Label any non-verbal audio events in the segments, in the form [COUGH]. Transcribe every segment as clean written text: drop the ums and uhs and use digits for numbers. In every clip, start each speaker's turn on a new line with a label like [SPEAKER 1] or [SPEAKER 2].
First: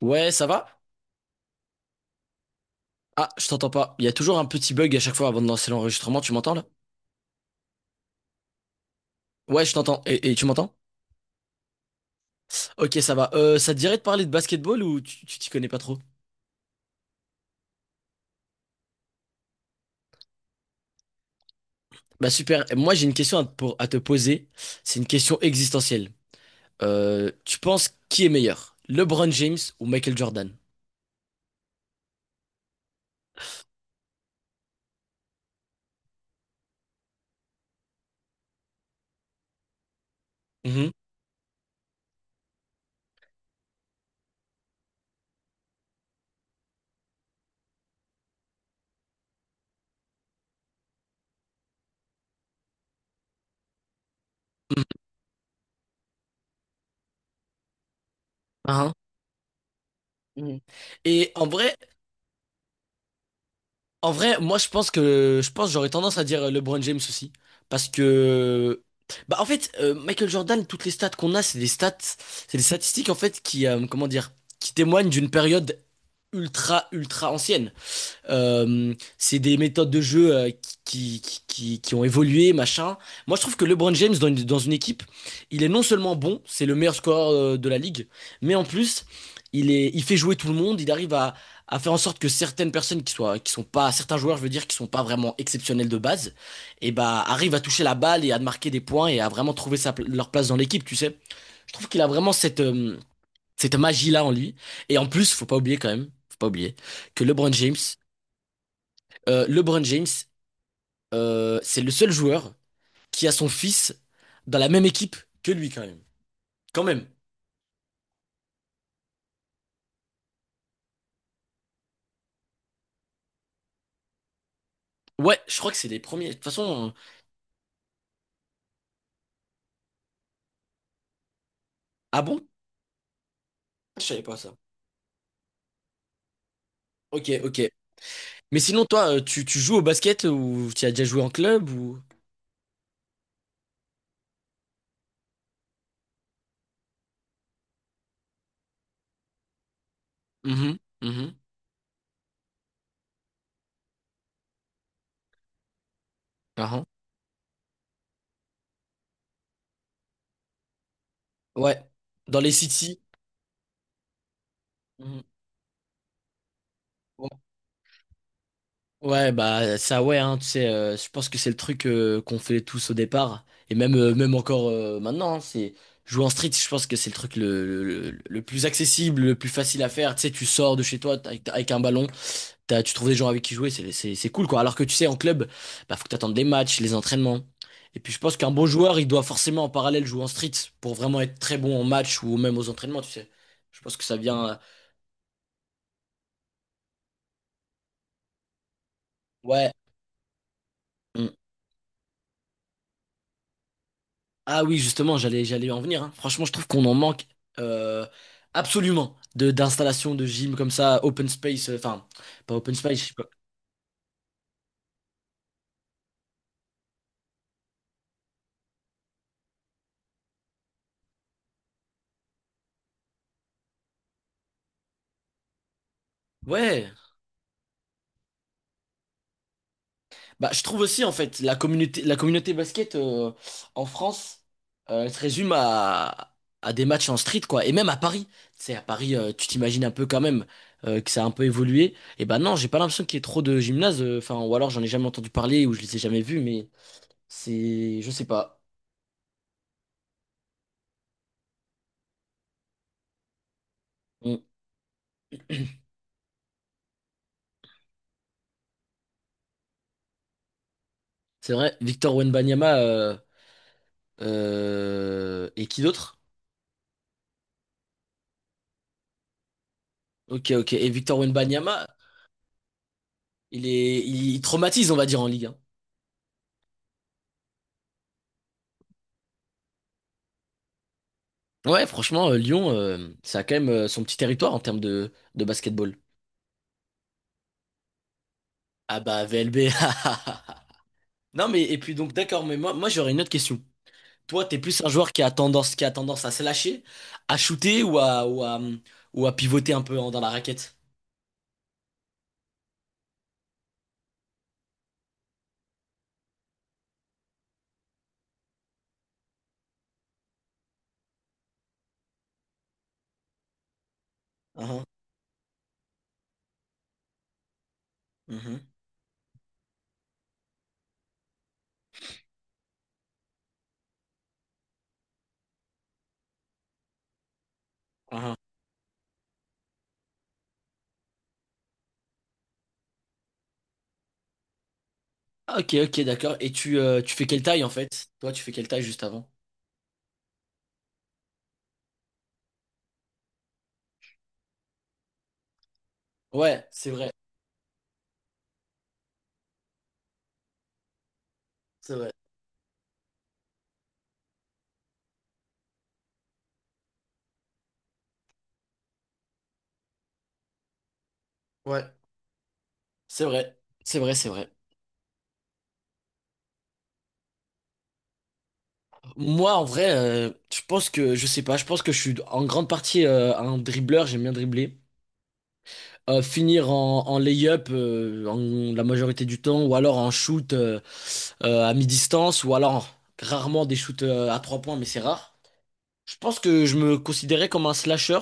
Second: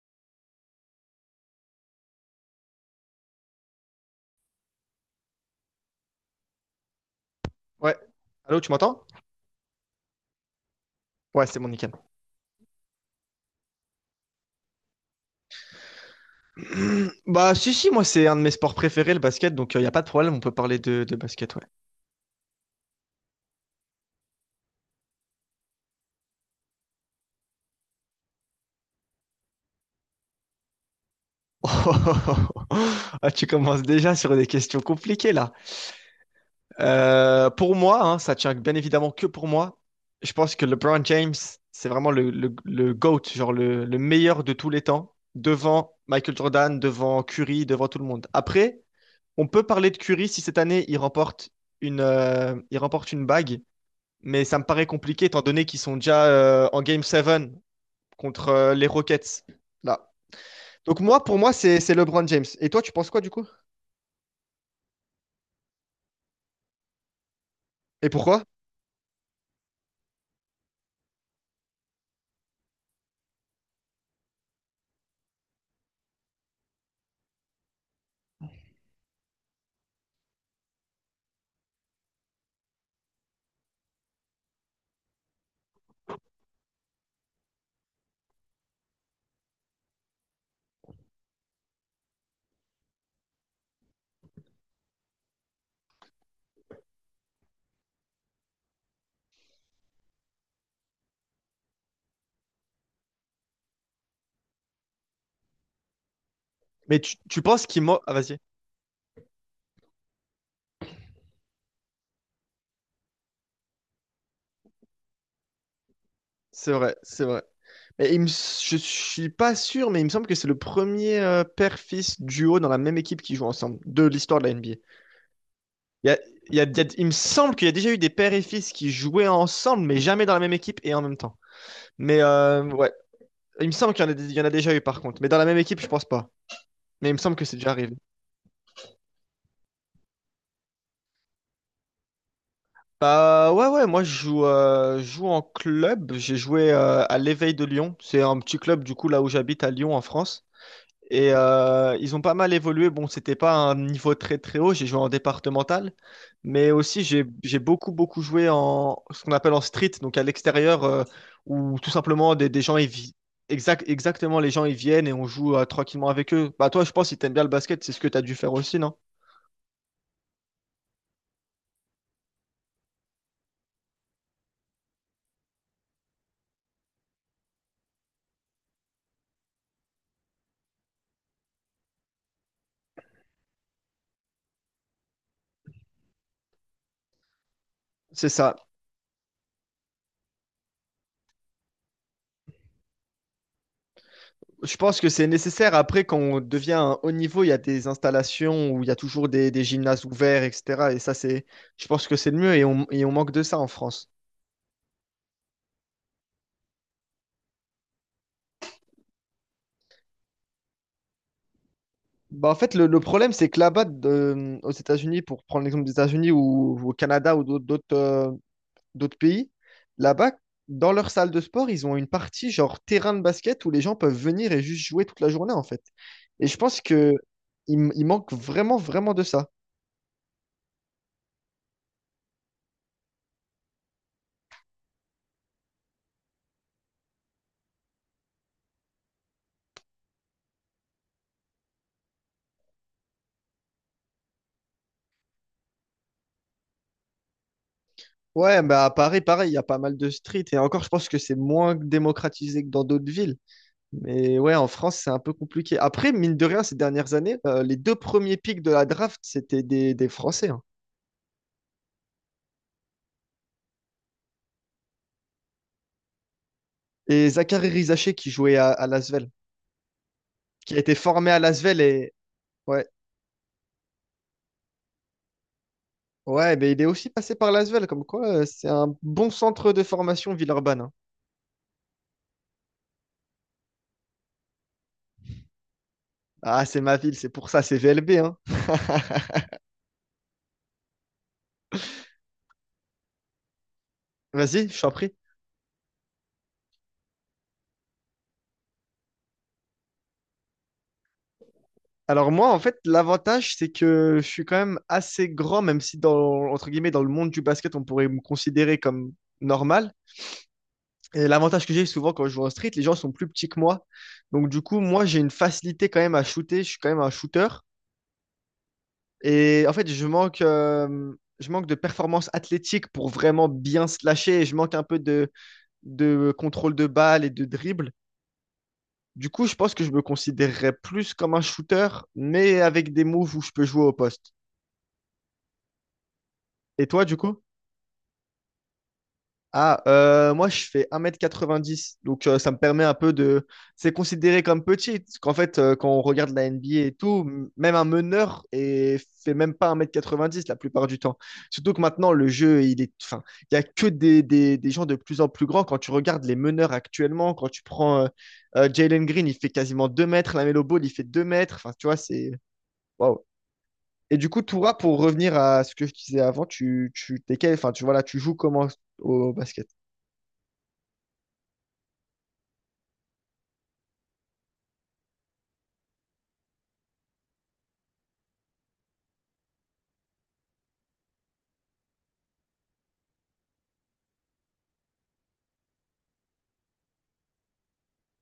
[SPEAKER 1] Ouais, ça va? Ah, je t'entends pas. Il y a toujours un petit bug à chaque fois avant de lancer l'enregistrement. Tu m'entends là?
[SPEAKER 2] Ouais. Allô, tu m'entends?
[SPEAKER 1] Ouais, je t'entends. Et tu m'entends?
[SPEAKER 2] Ouais, c'est bon, nickel.
[SPEAKER 1] Ok, ça va. Ça te dirait de parler de basketball ou tu t'y connais pas trop?
[SPEAKER 2] [CLEARS THROAT] Bah, si, si, moi, c'est un de mes sports préférés, le basket, donc il n'y a pas de problème, on peut parler de basket, ouais.
[SPEAKER 1] Bah super. Moi, j'ai une question à te, à te poser. C'est une question existentielle. Tu penses qui est meilleur? LeBron James ou Michael Jordan?
[SPEAKER 2] [LAUGHS] Ah, tu commences déjà sur des questions compliquées, là. Pour moi, hein, ça tient bien évidemment que pour moi. Je pense que
[SPEAKER 1] Mhm.
[SPEAKER 2] LeBron James, c'est vraiment le GOAT, genre le meilleur de tous les temps, devant Michael Jordan, devant Curry, devant tout le monde. Après, on peut parler de Curry si cette année, il remporte il remporte une bague, mais ça me paraît compliqué étant donné qu'ils sont déjà en Game 7 contre les
[SPEAKER 1] Mhm.
[SPEAKER 2] Rockets. Là.
[SPEAKER 1] Mhm.
[SPEAKER 2] Donc moi,
[SPEAKER 1] Et
[SPEAKER 2] pour
[SPEAKER 1] en
[SPEAKER 2] moi,
[SPEAKER 1] vrai,
[SPEAKER 2] c'est LeBron James. Et toi, tu penses quoi du coup?
[SPEAKER 1] En vrai, moi je pense que j'aurais tendance à dire LeBron James aussi parce
[SPEAKER 2] Et pourquoi?
[SPEAKER 1] que bah en fait Michael Jordan, toutes les stats qu'on a c'est des stats, c'est des statistiques en fait qui comment dire, qui témoignent d'une période ultra ultra ancienne. C'est des méthodes de jeu qui ont évolué, machin. Moi, je trouve que LeBron James, dans une équipe, il est non seulement bon, c'est le meilleur scoreur de la ligue, mais en plus, il fait jouer tout le monde, il arrive à faire en sorte que certaines personnes qui soient, qui sont pas, certains joueurs, je veux dire, qui sont pas vraiment exceptionnels de base, et bah, arrivent à toucher la balle et à marquer des points et à vraiment trouver leur place dans l'équipe, tu sais. Je trouve qu'il a vraiment cette, cette magie-là en lui. Et en plus, faut pas oublier
[SPEAKER 2] Mais tu,
[SPEAKER 1] que
[SPEAKER 2] tu
[SPEAKER 1] LeBron
[SPEAKER 2] penses
[SPEAKER 1] James,
[SPEAKER 2] qu'il m'a... Ah, vas-y.
[SPEAKER 1] euh, LeBron James, c'est le seul joueur qui a son fils dans la même équipe que lui, quand même.
[SPEAKER 2] C'est
[SPEAKER 1] Quand
[SPEAKER 2] vrai,
[SPEAKER 1] même.
[SPEAKER 2] c'est vrai. Mais il me... je suis pas sûr, mais il me semble que c'est le premier père-fils duo dans la même équipe qui joue ensemble de l'histoire de la NBA.
[SPEAKER 1] Ouais, je crois que c'est les
[SPEAKER 2] Il, y a-
[SPEAKER 1] premiers. De toute
[SPEAKER 2] il y a- il y a-
[SPEAKER 1] façon,
[SPEAKER 2] Il me semble qu'il y a déjà eu des pères et fils qui jouaient ensemble, mais jamais dans la même équipe et en même temps. Mais
[SPEAKER 1] ah bon?
[SPEAKER 2] ouais, il me semble
[SPEAKER 1] Je
[SPEAKER 2] qu'il y en a,
[SPEAKER 1] savais
[SPEAKER 2] il
[SPEAKER 1] pas
[SPEAKER 2] y en a
[SPEAKER 1] ça.
[SPEAKER 2] déjà eu par contre. Mais dans la même équipe, je pense pas. Mais il me
[SPEAKER 1] Ok,
[SPEAKER 2] semble que c'est
[SPEAKER 1] ok.
[SPEAKER 2] déjà arrivé.
[SPEAKER 1] Mais sinon, toi, tu joues au basket ou tu as déjà joué en club ou...
[SPEAKER 2] Bah ouais, ouais, moi je joue en club. J'ai joué à l'Éveil de Lyon. C'est un petit club du coup là où j'habite à Lyon en France.
[SPEAKER 1] Mhm,
[SPEAKER 2] Et
[SPEAKER 1] mhm.
[SPEAKER 2] ils ont pas mal évolué. Bon, c'était pas un niveau très très haut. J'ai joué en départemental, mais
[SPEAKER 1] Ah, ah.
[SPEAKER 2] aussi j'ai beaucoup beaucoup joué en ce qu'on appelle en street, donc à l'extérieur, euh,
[SPEAKER 1] Ouais,
[SPEAKER 2] où tout simplement
[SPEAKER 1] dans
[SPEAKER 2] des,
[SPEAKER 1] les
[SPEAKER 2] des gens ils
[SPEAKER 1] cities.
[SPEAKER 2] vi- exact exactement les gens ils viennent et
[SPEAKER 1] Mhm.
[SPEAKER 2] on joue tranquillement avec eux. Bah toi, je pense si t'aimes bien le basket, c'est ce que t'as dû faire aussi, non?
[SPEAKER 1] Ouais, bah ça ouais, hein, tu sais, je pense que c'est le truc qu'on fait tous au départ, et même, même encore maintenant, hein, c'est jouer en street, je pense que c'est le truc le plus accessible, le plus facile à faire, tu sais, tu sors de chez toi avec, avec un ballon, tu trouves des gens avec qui jouer, c'est cool quoi, alors que tu sais, en club, bah faut que t'attendes les matchs, les entraînements, et puis je
[SPEAKER 2] C'est
[SPEAKER 1] pense qu'un
[SPEAKER 2] ça.
[SPEAKER 1] bon joueur, il doit forcément en parallèle jouer en street, pour vraiment être très bon en match ou même aux entraînements, tu sais, je pense que ça vient,
[SPEAKER 2] Je pense que c'est nécessaire. Après, quand on devient un haut niveau, il y a des installations où il y a toujours des
[SPEAKER 1] ouais.
[SPEAKER 2] gymnases ouverts, etc. Et ça,
[SPEAKER 1] mm.
[SPEAKER 2] je pense que c'est le mieux et et on manque de ça en France.
[SPEAKER 1] Ah oui, justement, j'allais en venir. Hein. Franchement, je trouve qu'on en manque euh, absolument de d'installations de gym comme ça, open space, enfin
[SPEAKER 2] Bah, en
[SPEAKER 1] pas open
[SPEAKER 2] fait, le,
[SPEAKER 1] space,
[SPEAKER 2] le
[SPEAKER 1] je sais pas.
[SPEAKER 2] problème, c'est que là-bas, aux États-Unis, pour prendre l'exemple des États-Unis ou au Canada ou d'autres pays, là-bas, dans leur salle de sport, ils ont une partie genre terrain de basket où les gens peuvent venir et juste jouer toute la journée, en fait. Et je pense
[SPEAKER 1] Ouais.
[SPEAKER 2] que il, m- il manque vraiment, vraiment de ça.
[SPEAKER 1] Bah, je trouve aussi en fait la communauté basket en France, elle se résume à des matchs en street quoi, et même à Paris. Tu sais, à Paris, tu t'imagines un peu quand même que ça a un peu évolué. Et ben non, j'ai pas l'impression qu'il y ait trop de gymnases, enfin ou alors j'en ai jamais entendu parler ou je les ai jamais vus, mais c'est je sais pas.
[SPEAKER 2] Ouais, bah à Paris, pareil, il y a pas mal de streets. Et encore, je pense que c'est moins démocratisé que dans d'autres villes. Mais ouais, en France, c'est un peu compliqué. Après, mine de rien, ces dernières années, les deux premiers pics de la draft, c'était des Français, hein.
[SPEAKER 1] C'est vrai, Victor Wembanyama et qui d'autre?
[SPEAKER 2] Et Zachary Rizaché qui jouait à Lasvel,
[SPEAKER 1] Ok, ok.
[SPEAKER 2] qui a
[SPEAKER 1] Et
[SPEAKER 2] été
[SPEAKER 1] Victor
[SPEAKER 2] formé à Lasvel.
[SPEAKER 1] Wembanyama,
[SPEAKER 2] Et ouais,
[SPEAKER 1] il, traumatise, on va dire, en Ligue 1.
[SPEAKER 2] ouais, mais il est aussi passé par Lasvel, comme quoi c'est un bon centre de formation Villeurbanne, hein.
[SPEAKER 1] Ouais, franchement, Lyon, ça a quand même son petit territoire en termes de basketball.
[SPEAKER 2] Ah, c'est ma ville, c'est pour ça, c'est VLB, hein.
[SPEAKER 1] Ah bah,
[SPEAKER 2] [LAUGHS]
[SPEAKER 1] VLB. [LAUGHS] Non, mais et puis donc, d'accord, mais moi j'aurais une autre question. Toi, t'es
[SPEAKER 2] Vas-y, je
[SPEAKER 1] plus un
[SPEAKER 2] t'en
[SPEAKER 1] joueur
[SPEAKER 2] prie.
[SPEAKER 1] qui a tendance à se lâcher, à shooter ou à pivoter un peu dans la raquette?
[SPEAKER 2] Alors moi, en fait, l'avantage, c'est que je suis quand même assez grand, même si dans, entre guillemets, dans le monde du basket, on pourrait me considérer comme normal. Et l'avantage que j'ai souvent quand je joue en street, les gens sont plus petits que moi. Donc du coup,
[SPEAKER 1] Uhum,
[SPEAKER 2] moi, j'ai une facilité quand même à shooter. Je suis quand même un shooter.
[SPEAKER 1] uhum,
[SPEAKER 2] Et en fait, je manque de performance athlétique pour vraiment bien slasher. Et je manque un peu de contrôle de balle et de dribble.
[SPEAKER 1] uhum.
[SPEAKER 2] Du coup, je pense que je me considérerais plus comme un shooter, mais avec des moves où je peux jouer au poste.
[SPEAKER 1] Ah, ok, ok, d'accord. Et
[SPEAKER 2] Et toi,
[SPEAKER 1] tu
[SPEAKER 2] du
[SPEAKER 1] fais
[SPEAKER 2] coup?
[SPEAKER 1] quelle taille en fait? Toi, tu fais quelle taille juste avant?
[SPEAKER 2] Moi je fais 1,90 m donc ça me permet un peu de... C'est considéré comme petit, parce qu'en fait quand on regarde la
[SPEAKER 1] Ouais,
[SPEAKER 2] NBA
[SPEAKER 1] c'est
[SPEAKER 2] et
[SPEAKER 1] vrai,
[SPEAKER 2] tout, même un meneur et fait même pas 1,90 m la plupart du temps. Surtout que
[SPEAKER 1] c'est vrai.
[SPEAKER 2] maintenant le jeu, il est... Enfin, il y a que des gens de plus en plus grands. Quand tu regardes les meneurs actuellement, quand tu prends Jalen Green, il fait quasiment 2 m, Lamelo Ball, il fait 2 m, enfin tu
[SPEAKER 1] Ouais,
[SPEAKER 2] vois, c'est...
[SPEAKER 1] c'est
[SPEAKER 2] Waouh.
[SPEAKER 1] vrai, c'est vrai,
[SPEAKER 2] Et
[SPEAKER 1] c'est
[SPEAKER 2] du coup,
[SPEAKER 1] vrai.
[SPEAKER 2] Toura, pour revenir à ce que je disais avant, tu, t'es quel- enfin, tu, voilà, tu joues comment au
[SPEAKER 1] Moi, en
[SPEAKER 2] basket?
[SPEAKER 1] vrai, je pense que, je sais pas, je pense que je suis en grande partie un dribbleur, j'aime bien dribbler. Finir en, en lay-up la majorité du temps, ou alors en shoot à mi-distance, ou alors rarement des shoots à trois points, mais c'est rare. Je pense que je me considérais comme un slasher,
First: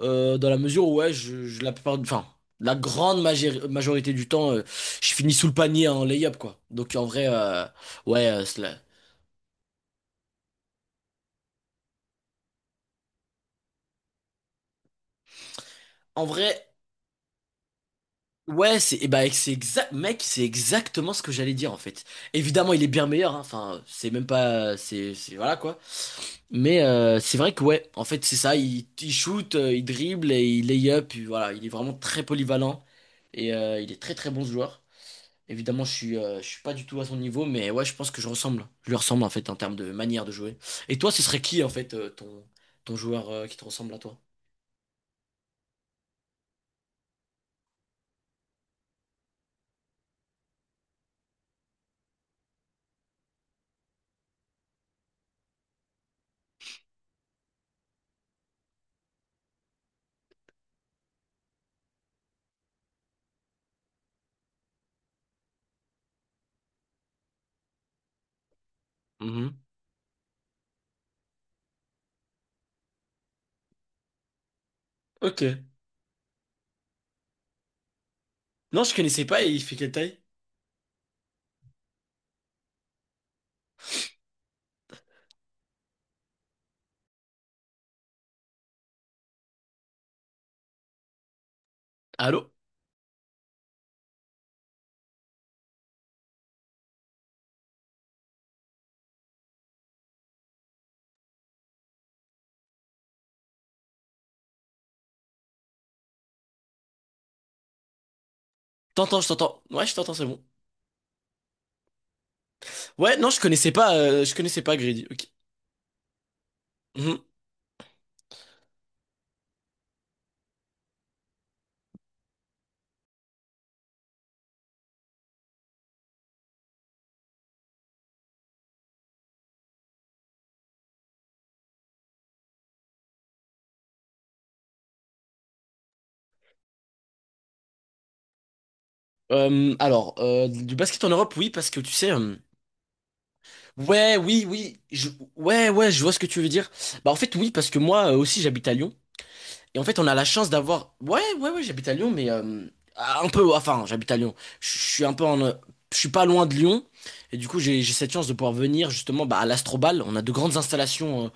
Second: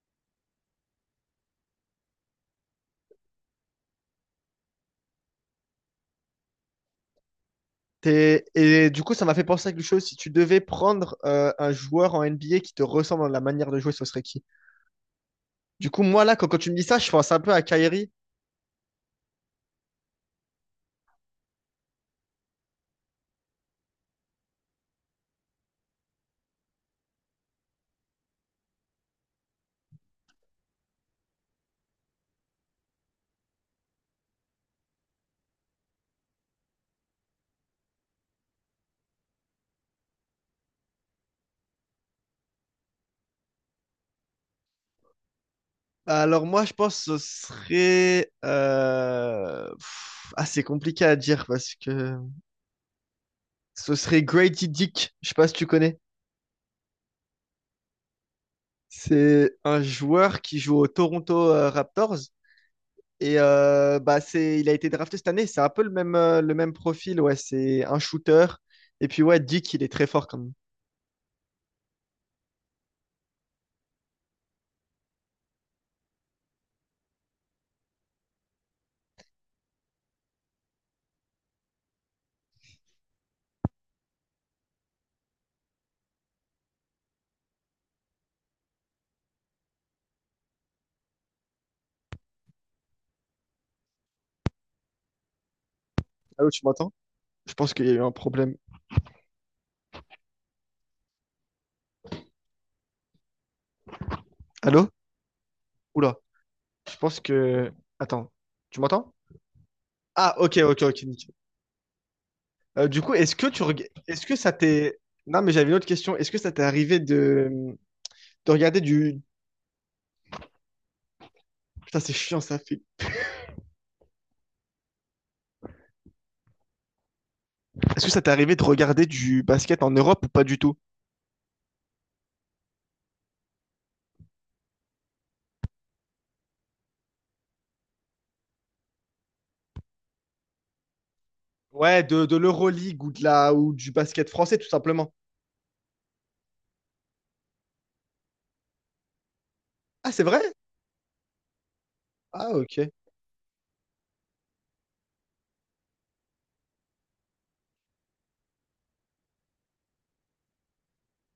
[SPEAKER 1] dans la mesure où, ouais, la plupart, enfin, la grande majorité du temps, je finis sous le panier en lay-up, quoi. Donc, en vrai, ouais,
[SPEAKER 2] Et du coup, ça m'a fait penser à quelque chose. Si tu devais prendre un joueur en NBA qui te ressemble dans la manière de jouer, ce serait qui? Du coup, moi,
[SPEAKER 1] en
[SPEAKER 2] là,
[SPEAKER 1] vrai,
[SPEAKER 2] quand tu me dis ça, je pense un peu à Kyrie.
[SPEAKER 1] ouais, c'est, eh ben, c'est exact, mec, c'est exactement ce que j'allais dire, en fait. Évidemment, il est bien meilleur, hein. Enfin, c'est même pas, voilà, quoi. Mais, c'est vrai que, ouais, en fait, c'est ça, il shoot, il dribble et il lay-up, et voilà, il est vraiment très polyvalent et il est très, très bon ce joueur. Évidemment, je suis pas du tout à son niveau, mais ouais, je pense que je ressemble. Je lui ressemble en fait en termes de manière de jouer. Et toi, ce serait qui en fait ton joueur qui te ressemble à toi?
[SPEAKER 2] Alors, moi, je pense que ce serait... pff, ah, c'est compliqué à dire parce que ce serait Grady Dick. Je sais pas si tu connais. C'est un joueur qui joue aux Toronto Raptors. Et bah, c'est... il a été drafté cette année. C'est un peu le même profil. Ouais, c'est un shooter. Et puis, ouais,
[SPEAKER 1] Mhm.
[SPEAKER 2] Dick, il est très fort quand même.
[SPEAKER 1] Ok. Non, je connaissais pas et il fait quelle taille? Allô?
[SPEAKER 2] Allô, tu m'entends? Je pense qu'il y a eu un problème. Allô? Oula. Je pense que. Attends. Tu m'entends?
[SPEAKER 1] T'entends, je t'entends. Ouais, je t'entends, c'est
[SPEAKER 2] Ah,
[SPEAKER 1] bon.
[SPEAKER 2] ok, ok, ok, nickel. Du coup,
[SPEAKER 1] Ouais, non,
[SPEAKER 2] est-ce
[SPEAKER 1] je
[SPEAKER 2] que tu
[SPEAKER 1] connaissais
[SPEAKER 2] reg-
[SPEAKER 1] pas,
[SPEAKER 2] est-ce que ça t'est.
[SPEAKER 1] Grady. Ok.
[SPEAKER 2] Non, mais j'avais une autre question. Est-ce que ça t'est arrivé
[SPEAKER 1] Mhm.
[SPEAKER 2] de regarder du. Putain, c'est chiant, ça fait. Est-ce que ça t'est arrivé de regarder du basket en Europe ou pas du tout?
[SPEAKER 1] Alors, du basket en Europe, oui, parce que tu
[SPEAKER 2] Ouais,
[SPEAKER 1] sais.
[SPEAKER 2] de l'Euroleague ou de la ou du
[SPEAKER 1] Ouais,
[SPEAKER 2] basket
[SPEAKER 1] oui,
[SPEAKER 2] français, tout
[SPEAKER 1] oui. je-
[SPEAKER 2] simplement.
[SPEAKER 1] Ouais, ouais, je vois ce que tu veux dire. Bah, en fait, oui, parce que moi aussi, j'habite à Lyon. Et en fait, on
[SPEAKER 2] Ah,
[SPEAKER 1] a
[SPEAKER 2] c'est
[SPEAKER 1] la
[SPEAKER 2] vrai?
[SPEAKER 1] chance d'avoir. Ouais, ouais, ouais, j'habite à Lyon, mais
[SPEAKER 2] Ah, ok.
[SPEAKER 1] un peu. Enfin, j'habite à Lyon. Je suis un peu en. Je suis pas loin de Lyon. Et du coup, j'ai cette chance de pouvoir venir justement bah, à l'Astrobal. On a de grandes installations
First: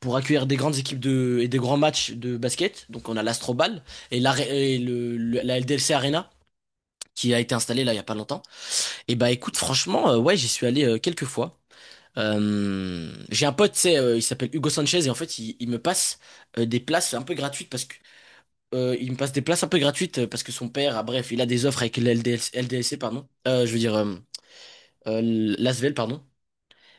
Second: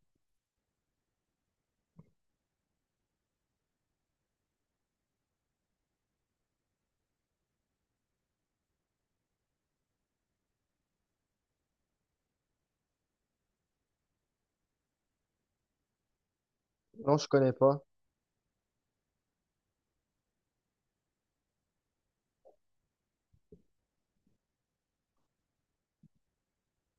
[SPEAKER 1] pour accueillir des grandes équipes de, et des grands matchs de basket. Donc, on a l'Astrobal et la LDLC Arena qui a été installée là il y a pas longtemps. Et bah, écoute, franchement, ouais, j'y suis allé quelques fois. J'ai un pote, tu sais, il s'appelle Hugo Sanchez et en fait, il me passe des places
[SPEAKER 2] Non,
[SPEAKER 1] un
[SPEAKER 2] je
[SPEAKER 1] peu
[SPEAKER 2] connais
[SPEAKER 1] gratuites parce
[SPEAKER 2] pas.
[SPEAKER 1] que il me passe des places un peu gratuites parce que son père, ah, bref, il a des offres avec l'LDS, LDLC, pardon. Je veux dire, euh, l'Asvel, pardon.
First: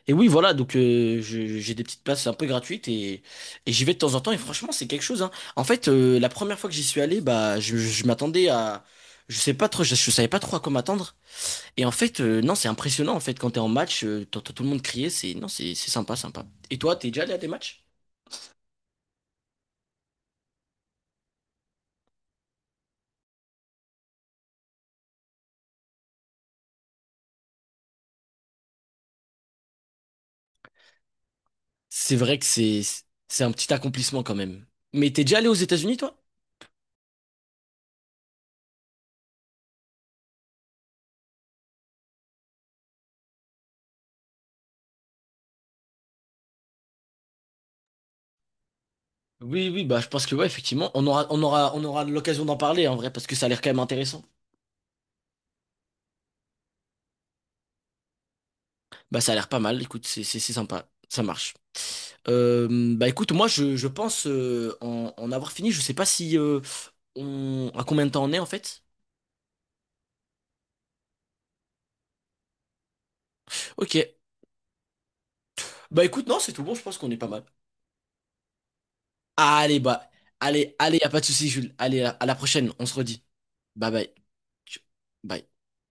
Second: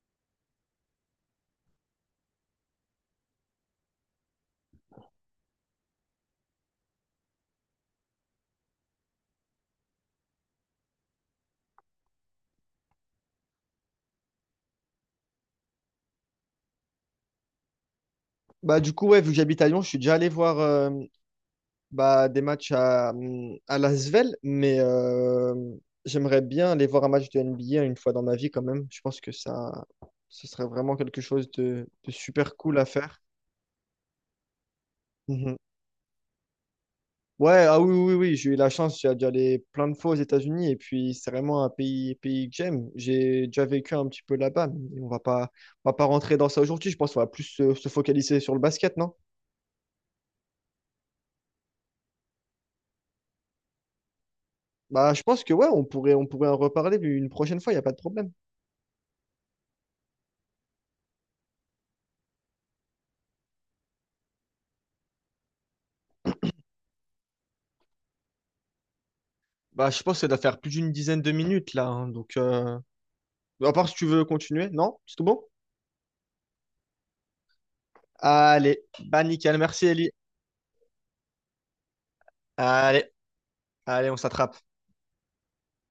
[SPEAKER 1] Et oui, voilà, donc je- j'ai des petites places un peu gratuites et j'y vais de temps en temps et franchement, c'est quelque chose, hein. En fait, la première fois que j'y suis allé, bah, je m'attendais à. Je sais pas trop, je savais pas trop à quoi m'attendre. Et en fait, non, c'est impressionnant, en fait, quand t'es en match, t'entends tout le monde crier, c'est. Non, c'est sympa, sympa. Et toi, t'es déjà allé à des matchs?
[SPEAKER 2] Bah, du coup, ouais, vu que j'habite à Lyon, je suis déjà allé voir, bah, des matchs à Lasvel, mais j'aimerais bien aller voir un match de NBA une fois dans ma vie quand même. Je pense que ça, ce serait vraiment quelque chose de
[SPEAKER 1] C'est vrai que
[SPEAKER 2] super cool à faire.
[SPEAKER 1] c'est un petit accomplissement quand même. Mais t'es déjà allé aux
[SPEAKER 2] Mhm.
[SPEAKER 1] États-Unis, toi?
[SPEAKER 2] Ouais, ah oui, oui, oui, j'ai eu la chance d'y aller plein de fois aux États-Unis et puis c'est vraiment un pays, pays que j'aime. J'ai déjà vécu un petit peu là-bas, mais on va pas rentrer dans ça aujourd'hui. Je pense qu'on va plus se focaliser sur le basket, non?
[SPEAKER 1] Oui, oui, bah je pense que ouais, effectivement, on aura l'occasion d'en parler en vrai, parce que ça a l'air quand même intéressant.
[SPEAKER 2] Bah, je pense que ouais, on pourrait en reparler une prochaine fois, il n'y a pas de problème.
[SPEAKER 1] Bah ça a l'air pas mal, écoute, c'est sympa, ça marche. Euh, bah écoute, moi je pense en avoir fini, je sais pas si on à combien de temps on est en fait.
[SPEAKER 2] Bah, je pense que ça doit faire plus d'une dizaine de minutes là, hein, donc, à part si
[SPEAKER 1] Ok.
[SPEAKER 2] tu veux continuer, non? C'est tout bon?
[SPEAKER 1] Bah écoute, non, c'est tout bon, je pense qu'on est pas mal.
[SPEAKER 2] Allez, bah nickel,
[SPEAKER 1] Allez,
[SPEAKER 2] merci
[SPEAKER 1] bah,
[SPEAKER 2] Ellie.
[SPEAKER 1] allez, y a pas de souci, Jules. Allez, à la prochaine, on se
[SPEAKER 2] Allez,
[SPEAKER 1] redit. Bye
[SPEAKER 2] allez,
[SPEAKER 1] bye.
[SPEAKER 2] on s'attrape.
[SPEAKER 1] Bye.